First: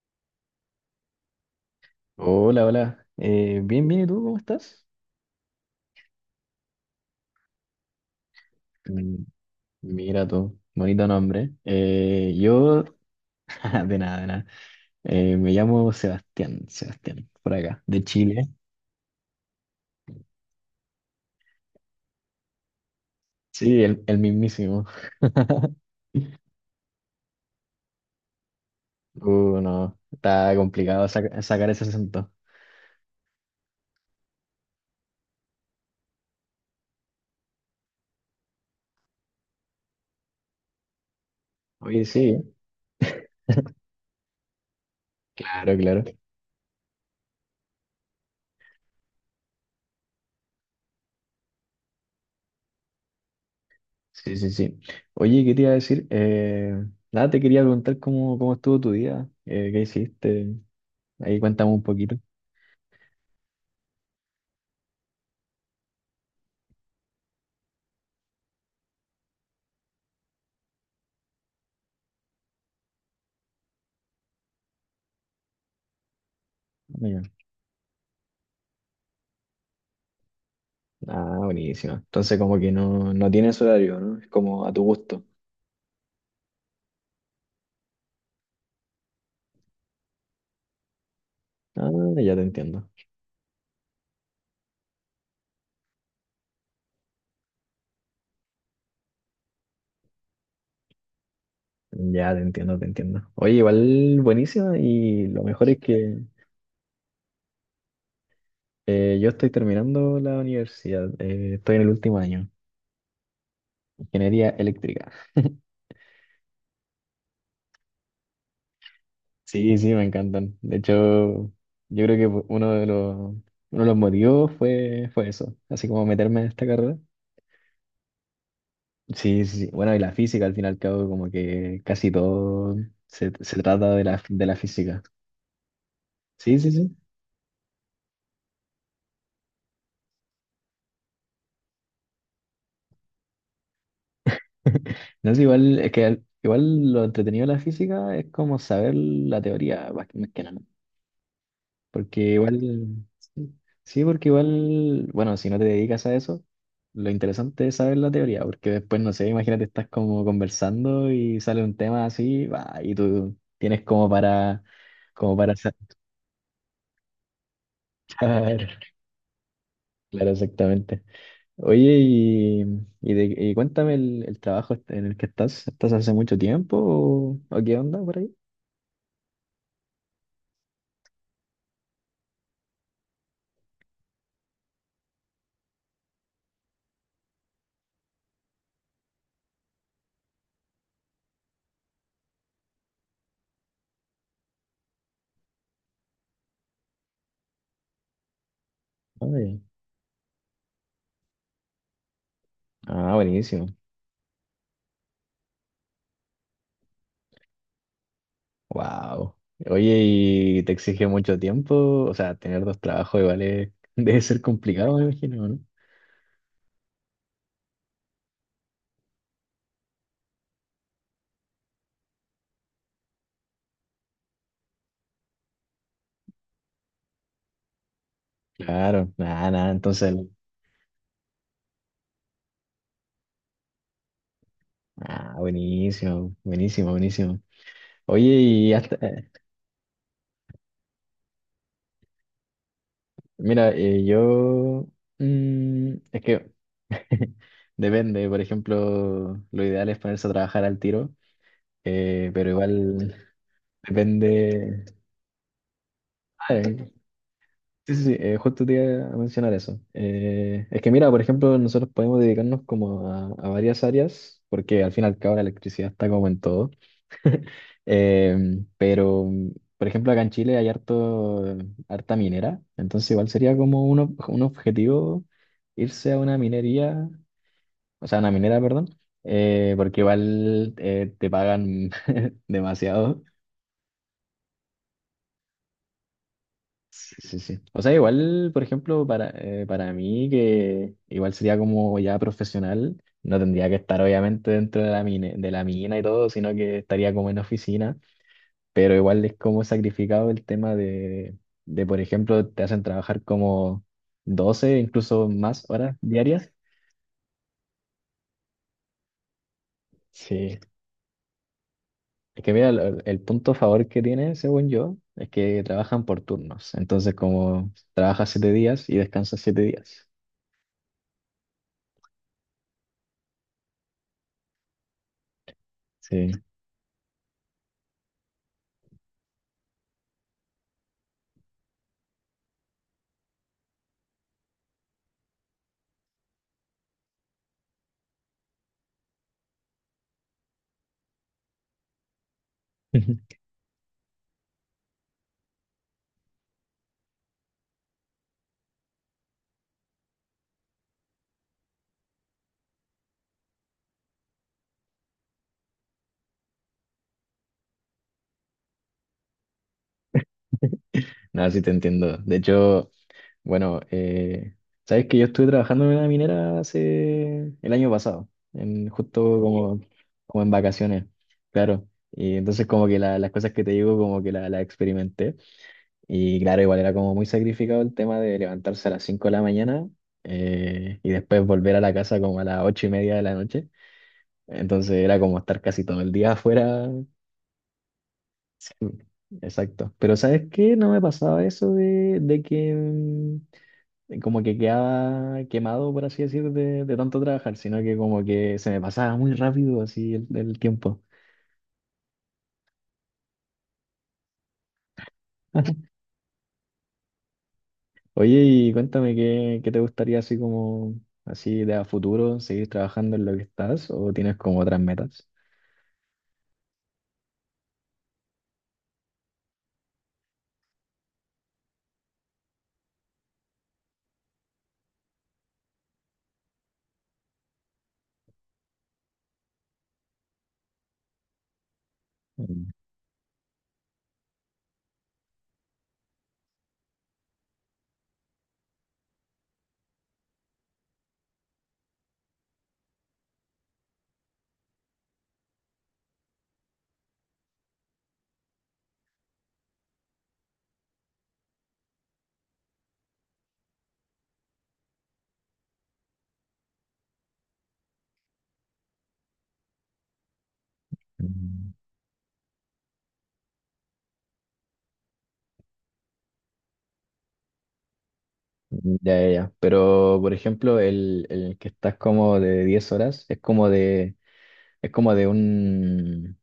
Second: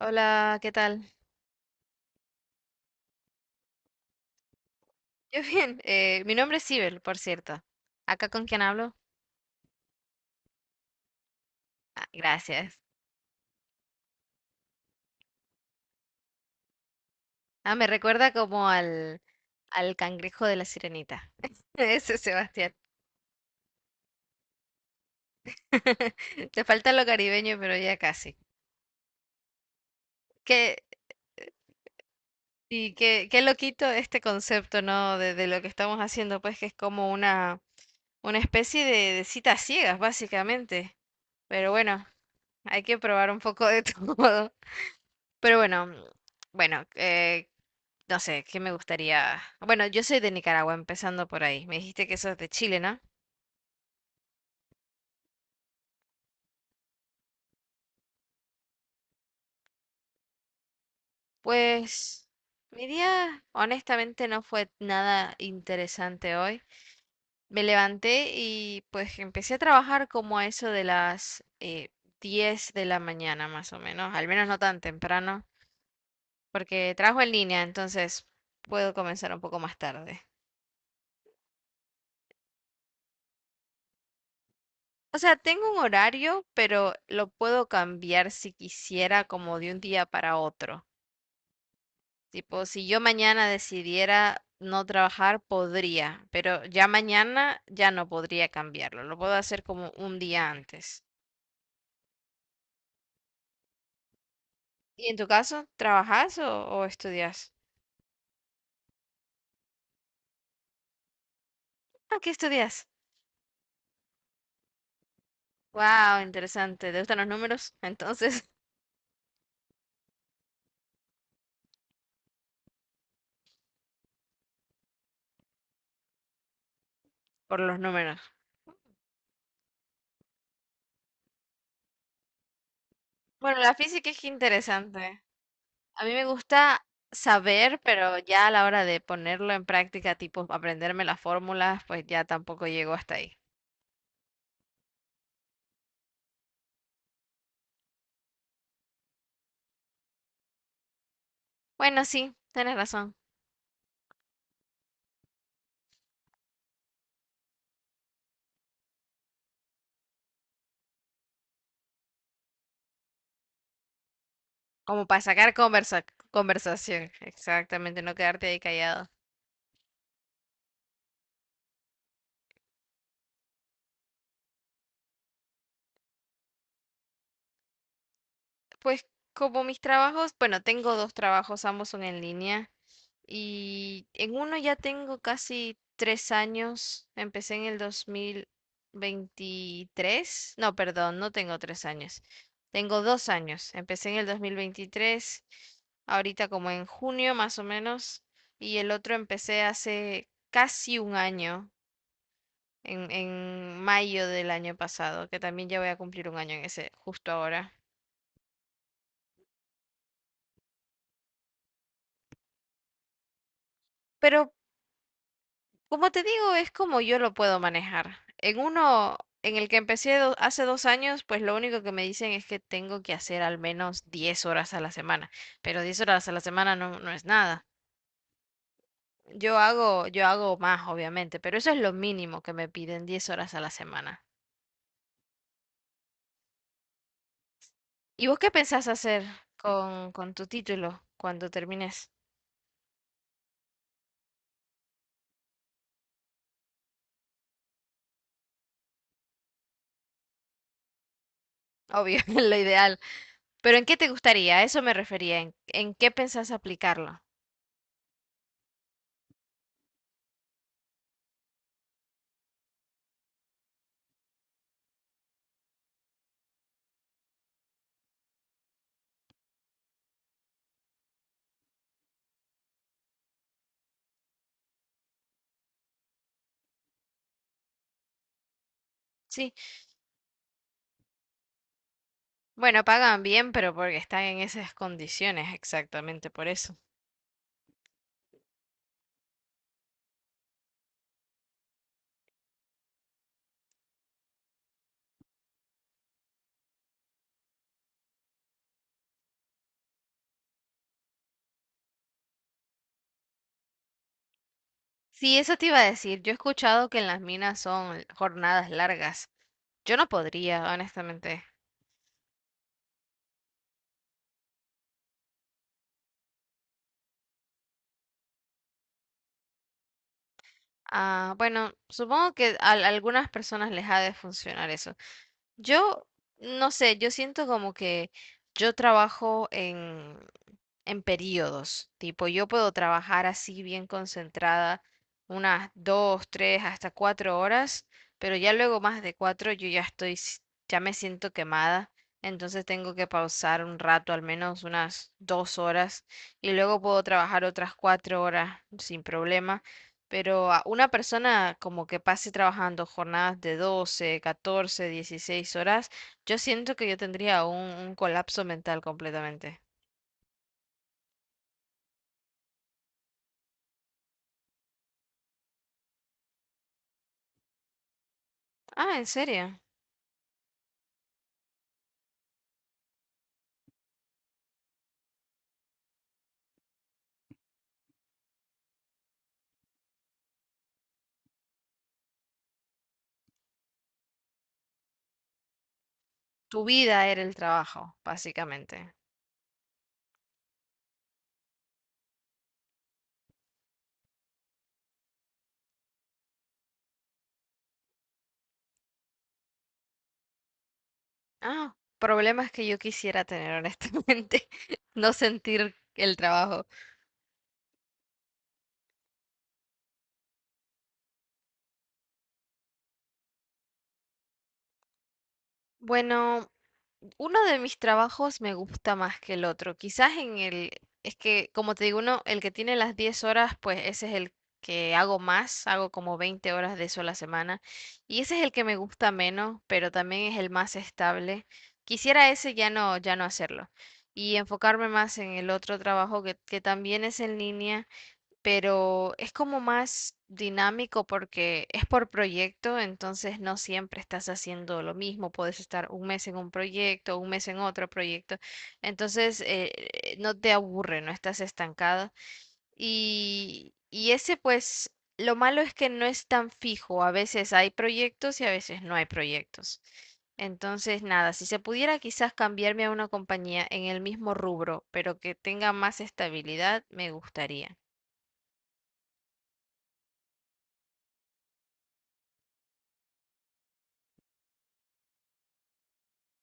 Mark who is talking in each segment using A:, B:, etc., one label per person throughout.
A: Hola, ¿qué tal?
B: Hola, hola. Bien, bien, ¿y tú cómo estás?
A: Yo bien. Mi nombre es Sibel, por cierto. ¿Acá con quién hablo?
B: Mm, Mira tú, bonito nombre.
A: Ah, gracias.
B: De nada, de nada. Me llamo Sebastián, por
A: Ah,
B: acá,
A: me
B: de
A: recuerda
B: Chile.
A: como al, al cangrejo de la sirenita. Ese es Sebastián.
B: Sí, el mismísimo.
A: Te falta lo caribeño, pero ya casi.
B: No, está
A: Qué,
B: complicado sacar ese acento.
A: y qué, qué loquito este concepto, ¿no? De lo que estamos haciendo, pues que es como una especie de citas ciegas, básicamente. Pero
B: Oye,
A: bueno,
B: sí, ¿eh?
A: hay que probar un poco de todo. Pero
B: Claro,
A: bueno,
B: claro.
A: bueno, no sé, ¿qué me gustaría? Bueno, yo soy de Nicaragua, empezando por ahí. Me dijiste que sos de Chile, ¿no?
B: Sí, sí, sí. Oye, ¿qué te iba a decir? Nada, te quería preguntar cómo estuvo tu día, qué hiciste. Ahí cuéntame un poquito.
A: Pues mi día honestamente no fue nada interesante hoy. Me levanté y pues empecé a trabajar como a eso de las 10 de la mañana, más o menos, al menos no tan temprano, porque trabajo en línea, entonces puedo comenzar un poco más tarde.
B: Ah, buenísimo. Entonces como que no tienes horario, ¿no? Es como a tu
A: O
B: gusto.
A: sea, tengo un horario, pero lo puedo cambiar si quisiera como de un día para otro.
B: Ah, ya te
A: Tipo, si
B: entiendo.
A: yo mañana decidiera no trabajar, podría, pero ya mañana ya no podría cambiarlo. Lo puedo hacer como un día antes.
B: Ya te entiendo, te entiendo. Oye, igual buenísima
A: ¿Y en tu
B: y lo
A: caso,
B: mejor es que
A: trabajas o estudias?
B: yo estoy terminando la universidad. Estoy en el
A: Ah,
B: último
A: ¿qué
B: año,
A: estudias?
B: ingeniería eléctrica.
A: Wow, interesante. ¿Te gustan los números entonces?
B: Sí, sí, me encantan. De hecho, yo creo que uno de uno de los motivos fue eso, así como meterme en esta carrera.
A: Por los números.
B: Sí, sí, sí. Bueno, y la física al fin y al cabo como que casi todo
A: Bueno,
B: se
A: la
B: trata de
A: física es que
B: de la física.
A: interesante. A mí me
B: Sí, sí,
A: gusta
B: sí.
A: saber, pero ya a la hora de ponerlo en práctica, tipo aprenderme las fórmulas, pues ya tampoco llego hasta ahí.
B: No es igual, es que igual lo entretenido de la física es como saber la teoría más que nada.
A: Bueno,
B: Porque
A: sí,
B: igual,
A: tienes razón.
B: sí, sí, porque igual, bueno, si no te dedicas a eso, lo interesante es saber la teoría, porque después, no sé, imagínate, estás como conversando y sale un tema así, va, y tú tienes como para,
A: Como para
B: como
A: sacar
B: para
A: conversación, exactamente, no quedarte ahí
B: claro,
A: callado.
B: claro, exactamente. Oye, y cuéntame el trabajo en el que estás, ¿estás hace mucho tiempo o qué onda por ahí?
A: Pues como mis trabajos, bueno, tengo dos trabajos, ambos son en línea y en uno ya tengo casi tres años, empecé en el 2023, no, perdón, no tengo tres años, tengo dos años, empecé en el 2023, ahorita como en junio más o menos, y el otro
B: Ay,
A: empecé hace casi un año
B: ah, buenísimo.
A: en mayo del año pasado, que también ya voy a cumplir un año en ese, justo ahora.
B: Wow. Oye, ¿y te exige mucho tiempo? O sea, tener dos trabajos igual es- debe ser
A: Pero
B: complicado, me imagino, ¿no?
A: como te digo, es como yo lo puedo manejar. En uno en el que empecé hace dos años, pues lo único que me dicen es que tengo que hacer al menos 10 horas a la semana, pero 10 horas a la semana no es nada.
B: Claro, nada, nada, entonces,
A: Yo hago más, obviamente, pero eso es lo mínimo que me piden, 10 horas a la semana.
B: ah, buenísimo, buenísimo, buenísimo. Oye,
A: ¿Y vos qué
B: y
A: pensás
B: hasta,
A: hacer
B: eh,
A: con tu título cuando termines?
B: mira, eh, yo, mm, es que depende, por ejemplo, lo ideal es ponerse a trabajar al tiro,
A: Obvio,
B: pero
A: lo ideal.
B: igual
A: Pero ¿en qué te gustaría? A eso
B: depende,
A: me refería. En qué pensás aplicarlo?
B: sí, sí, sí, justo te iba a mencionar eso. Es que mira, por ejemplo, nosotros podemos dedicarnos como a varias áreas, porque al fin y al cabo la electricidad está como en todo. Eh, pero, por ejemplo, acá en Chile hay harta minera, entonces igual sería como un, un objetivo irse a una minería, o sea, a una minera, perdón,
A: Sí,
B: porque igual te pagan
A: bueno, pagan
B: demasiado.
A: bien, pero porque están en esas condiciones, exactamente por eso.
B: Sí, sí, sí. O sea, igual, por ejemplo, para mí, que igual sería como ya profesional, no tendría que estar obviamente dentro de la mina y todo, sino que estaría como en oficina, pero igual es como sacrificado el tema de, por ejemplo, te hacen trabajar como 12 incluso
A: Sí, eso
B: más
A: te iba a
B: horas
A: decir. Yo he
B: diarias.
A: escuchado que en las minas son jornadas largas. Yo no
B: Sí.
A: podría, honestamente.
B: Es que mira, el punto a favor que tiene, según yo, es que trabajan por turnos. Entonces, como trabajas 7 días y descansas 7 días.
A: Ah, bueno, supongo que a algunas personas les ha de funcionar eso. Yo,
B: Sí.
A: no sé, yo siento como que yo trabajo en periodos. Tipo, yo puedo trabajar así bien concentrada unas dos, tres, hasta cuatro horas, pero ya luego más de cuatro yo ya estoy, ya me siento quemada. Entonces tengo que pausar un rato, al menos unas dos horas, y luego puedo trabajar otras cuatro horas sin problema. Pero a una persona como que pase trabajando jornadas de 12, 14, 16 horas, yo siento que yo tendría un colapso mental completamente.
B: No, sí te entiendo. De hecho, bueno, eh, sabes que yo estuve trabajando en una minera hace el año pasado, en,
A: Ah, ¿en
B: justo
A: serio?
B: como, como en vacaciones, claro. Y entonces como que las cosas que te digo como que las experimenté. Y claro, igual era como muy sacrificado el tema de levantarse a las 5 de la mañana y después volver a la casa como a las 8:30 de la noche. Entonces era como estar casi todo el día
A: Tu
B: afuera.
A: vida era el trabajo,
B: Sí,
A: básicamente.
B: exacto. Pero ¿sabes qué? No me pasaba eso de que... como que quedaba quemado, por así decir, de tanto trabajar, sino que como que se me pasaba muy rápido así el tiempo.
A: Ah, problemas que yo quisiera tener, honestamente. No sentir el trabajo.
B: Oye, y cuéntame qué te gustaría así como, así de a futuro, seguir trabajando en lo que estás o tienes como otras metas.
A: Bueno, uno de mis trabajos me gusta más que el otro. Quizás en el, es que como te digo, uno, el que tiene las 10 horas, pues ese es el que hago más, hago como 20 horas de eso a la semana. Y ese es el que me gusta menos, pero también es el más estable. Quisiera ese ya
B: Mm,
A: no, ya no hacerlo. Y enfocarme más en el otro trabajo que también es en línea, pero es como más dinámico porque es por proyecto, entonces no siempre estás haciendo lo mismo, puedes estar un mes en un proyecto, un mes en otro proyecto, entonces no te aburre, no estás estancado. Y ese pues, lo malo es que no es tan fijo, a veces hay proyectos y a veces no hay proyectos. Entonces, nada, si se
B: mm,
A: pudiera quizás cambiarme a una compañía en el mismo rubro, pero que tenga más estabilidad, me gustaría.
B: Ya, ya, ya. Pero, por ejemplo, el que estás como de 10 horas es como de un,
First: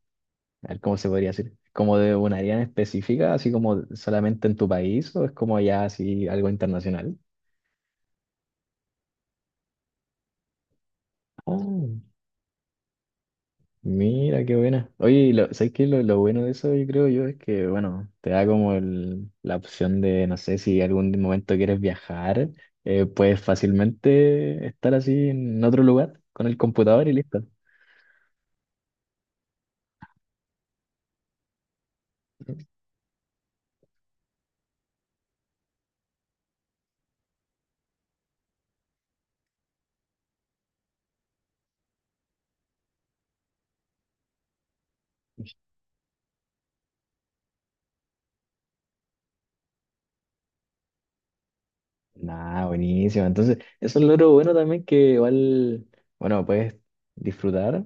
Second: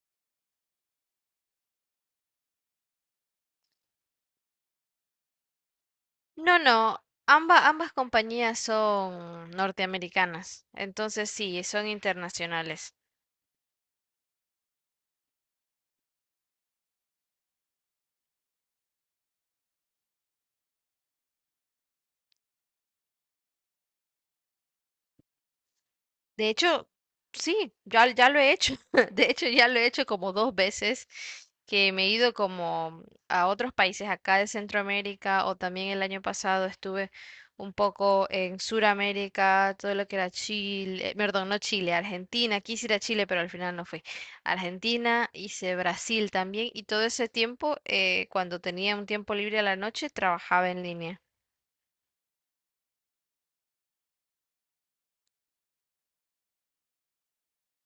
B: a ver, ¿cómo se podría decir? ¿Como de un área en específica, así como solamente en tu país, o es como ya así algo
A: No, no,
B: internacional?
A: ambas compañías son norteamericanas, entonces sí, son
B: Oh,
A: internacionales.
B: mira, qué buena. Oye, ¿sabes qué? Lo bueno de eso, yo creo yo, es que, bueno, te da como la opción de, no sé, si algún momento quieres viajar, puedes fácilmente estar así en otro lugar con
A: De
B: el
A: hecho,
B: computador y listo.
A: sí, ya, ya lo he hecho. De hecho, ya lo he hecho como dos veces que me he ido como a otros países acá de Centroamérica, o también el año pasado estuve un poco en Suramérica, todo lo que era Chile, perdón, no Chile, Argentina, quise ir a Chile, pero al final no fui. Argentina, hice Brasil también, y todo ese tiempo, cuando tenía un tiempo libre a la noche, trabajaba en línea.
B: Nah, buenísimo. Entonces, eso es lo bueno también que igual, bueno, puedes disfrutar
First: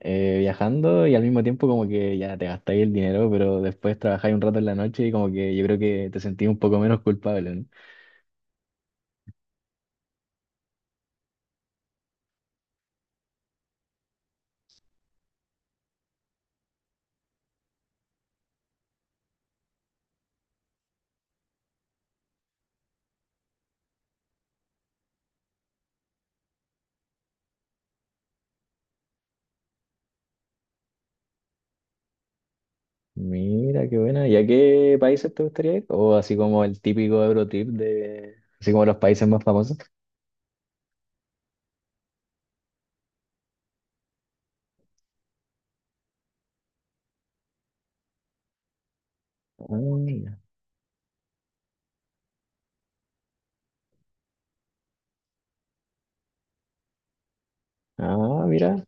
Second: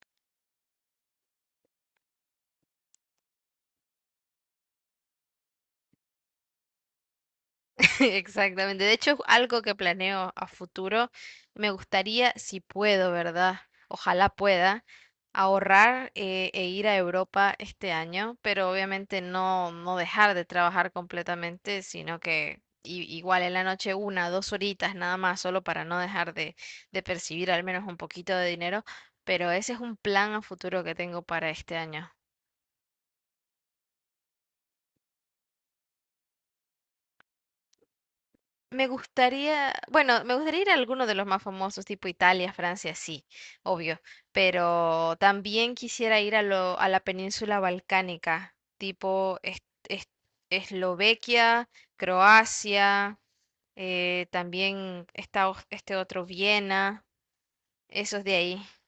B: viajando y al mismo tiempo como que ya te gastáis el dinero, pero después trabajáis un rato en la noche y como que yo creo que te sentís un poco menos culpable, ¿no?
A: Exactamente. De hecho, es algo que planeo a futuro. Me gustaría, si puedo, ¿verdad? Ojalá pueda ahorrar e ir a Europa este año, pero obviamente no, no dejar de trabajar completamente, sino que igual en la noche una, dos horitas nada más, solo para no dejar de percibir al menos un poquito de dinero. Pero ese es un plan a futuro que tengo para este año.
B: Mira, qué buena. ¿Y a qué países te gustaría ir? O así como el típico Eurotrip de, así como
A: Me
B: los países más
A: gustaría,
B: famosos.
A: bueno, me gustaría ir a alguno de los más famosos, tipo Italia, Francia, sí, obvio, pero también quisiera ir a lo, a la península balcánica, tipo
B: Ah,
A: Es-
B: mira,
A: Eslovaquia, Croacia, también está este otro Viena, esos de
B: ah,
A: ahí.
B: mira,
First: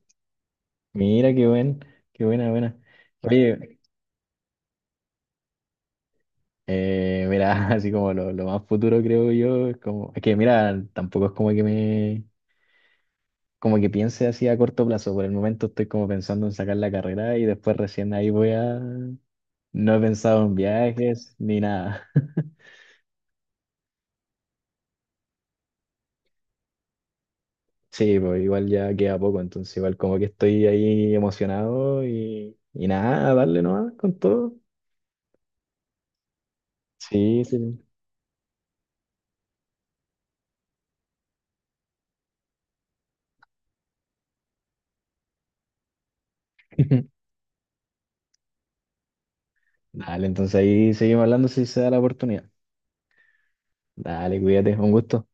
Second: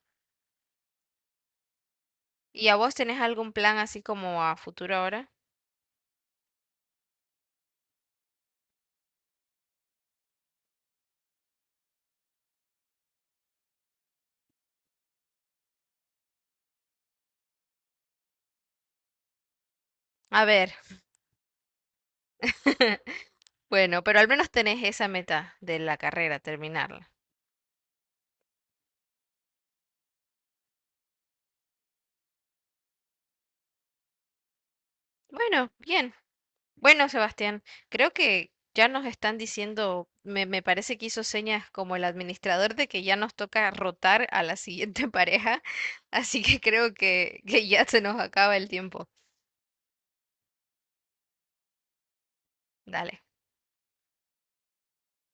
B: mira, qué buena,
A: ¿Y a
B: buena.
A: vos tenés algún plan
B: Oye,
A: así como a futuro ahora?
B: Mira, así como lo más futuro creo yo, es como, es que mira, tampoco es como que me, como que piense así a corto plazo, por el momento estoy como pensando en sacar la carrera y después recién ahí voy a, no he pensado
A: A
B: en
A: ver,
B: viajes ni nada.
A: bueno, pero al menos tenés esa meta de la carrera, terminarla.
B: Sí, pues igual ya queda poco, entonces igual como que estoy ahí emocionado y nada, a darle nomás con todo.
A: Bueno, bien. Bueno,
B: Sí,
A: Sebastián,
B: sí.
A: creo que ya nos están diciendo, me parece que hizo señas como el administrador de que ya nos toca rotar a la siguiente pareja, así que creo que ya se nos acaba el tiempo.
B: Dale, entonces ahí seguimos hablando si se da la oportunidad.
A: Dale.
B: Dale, cuídate, un gusto.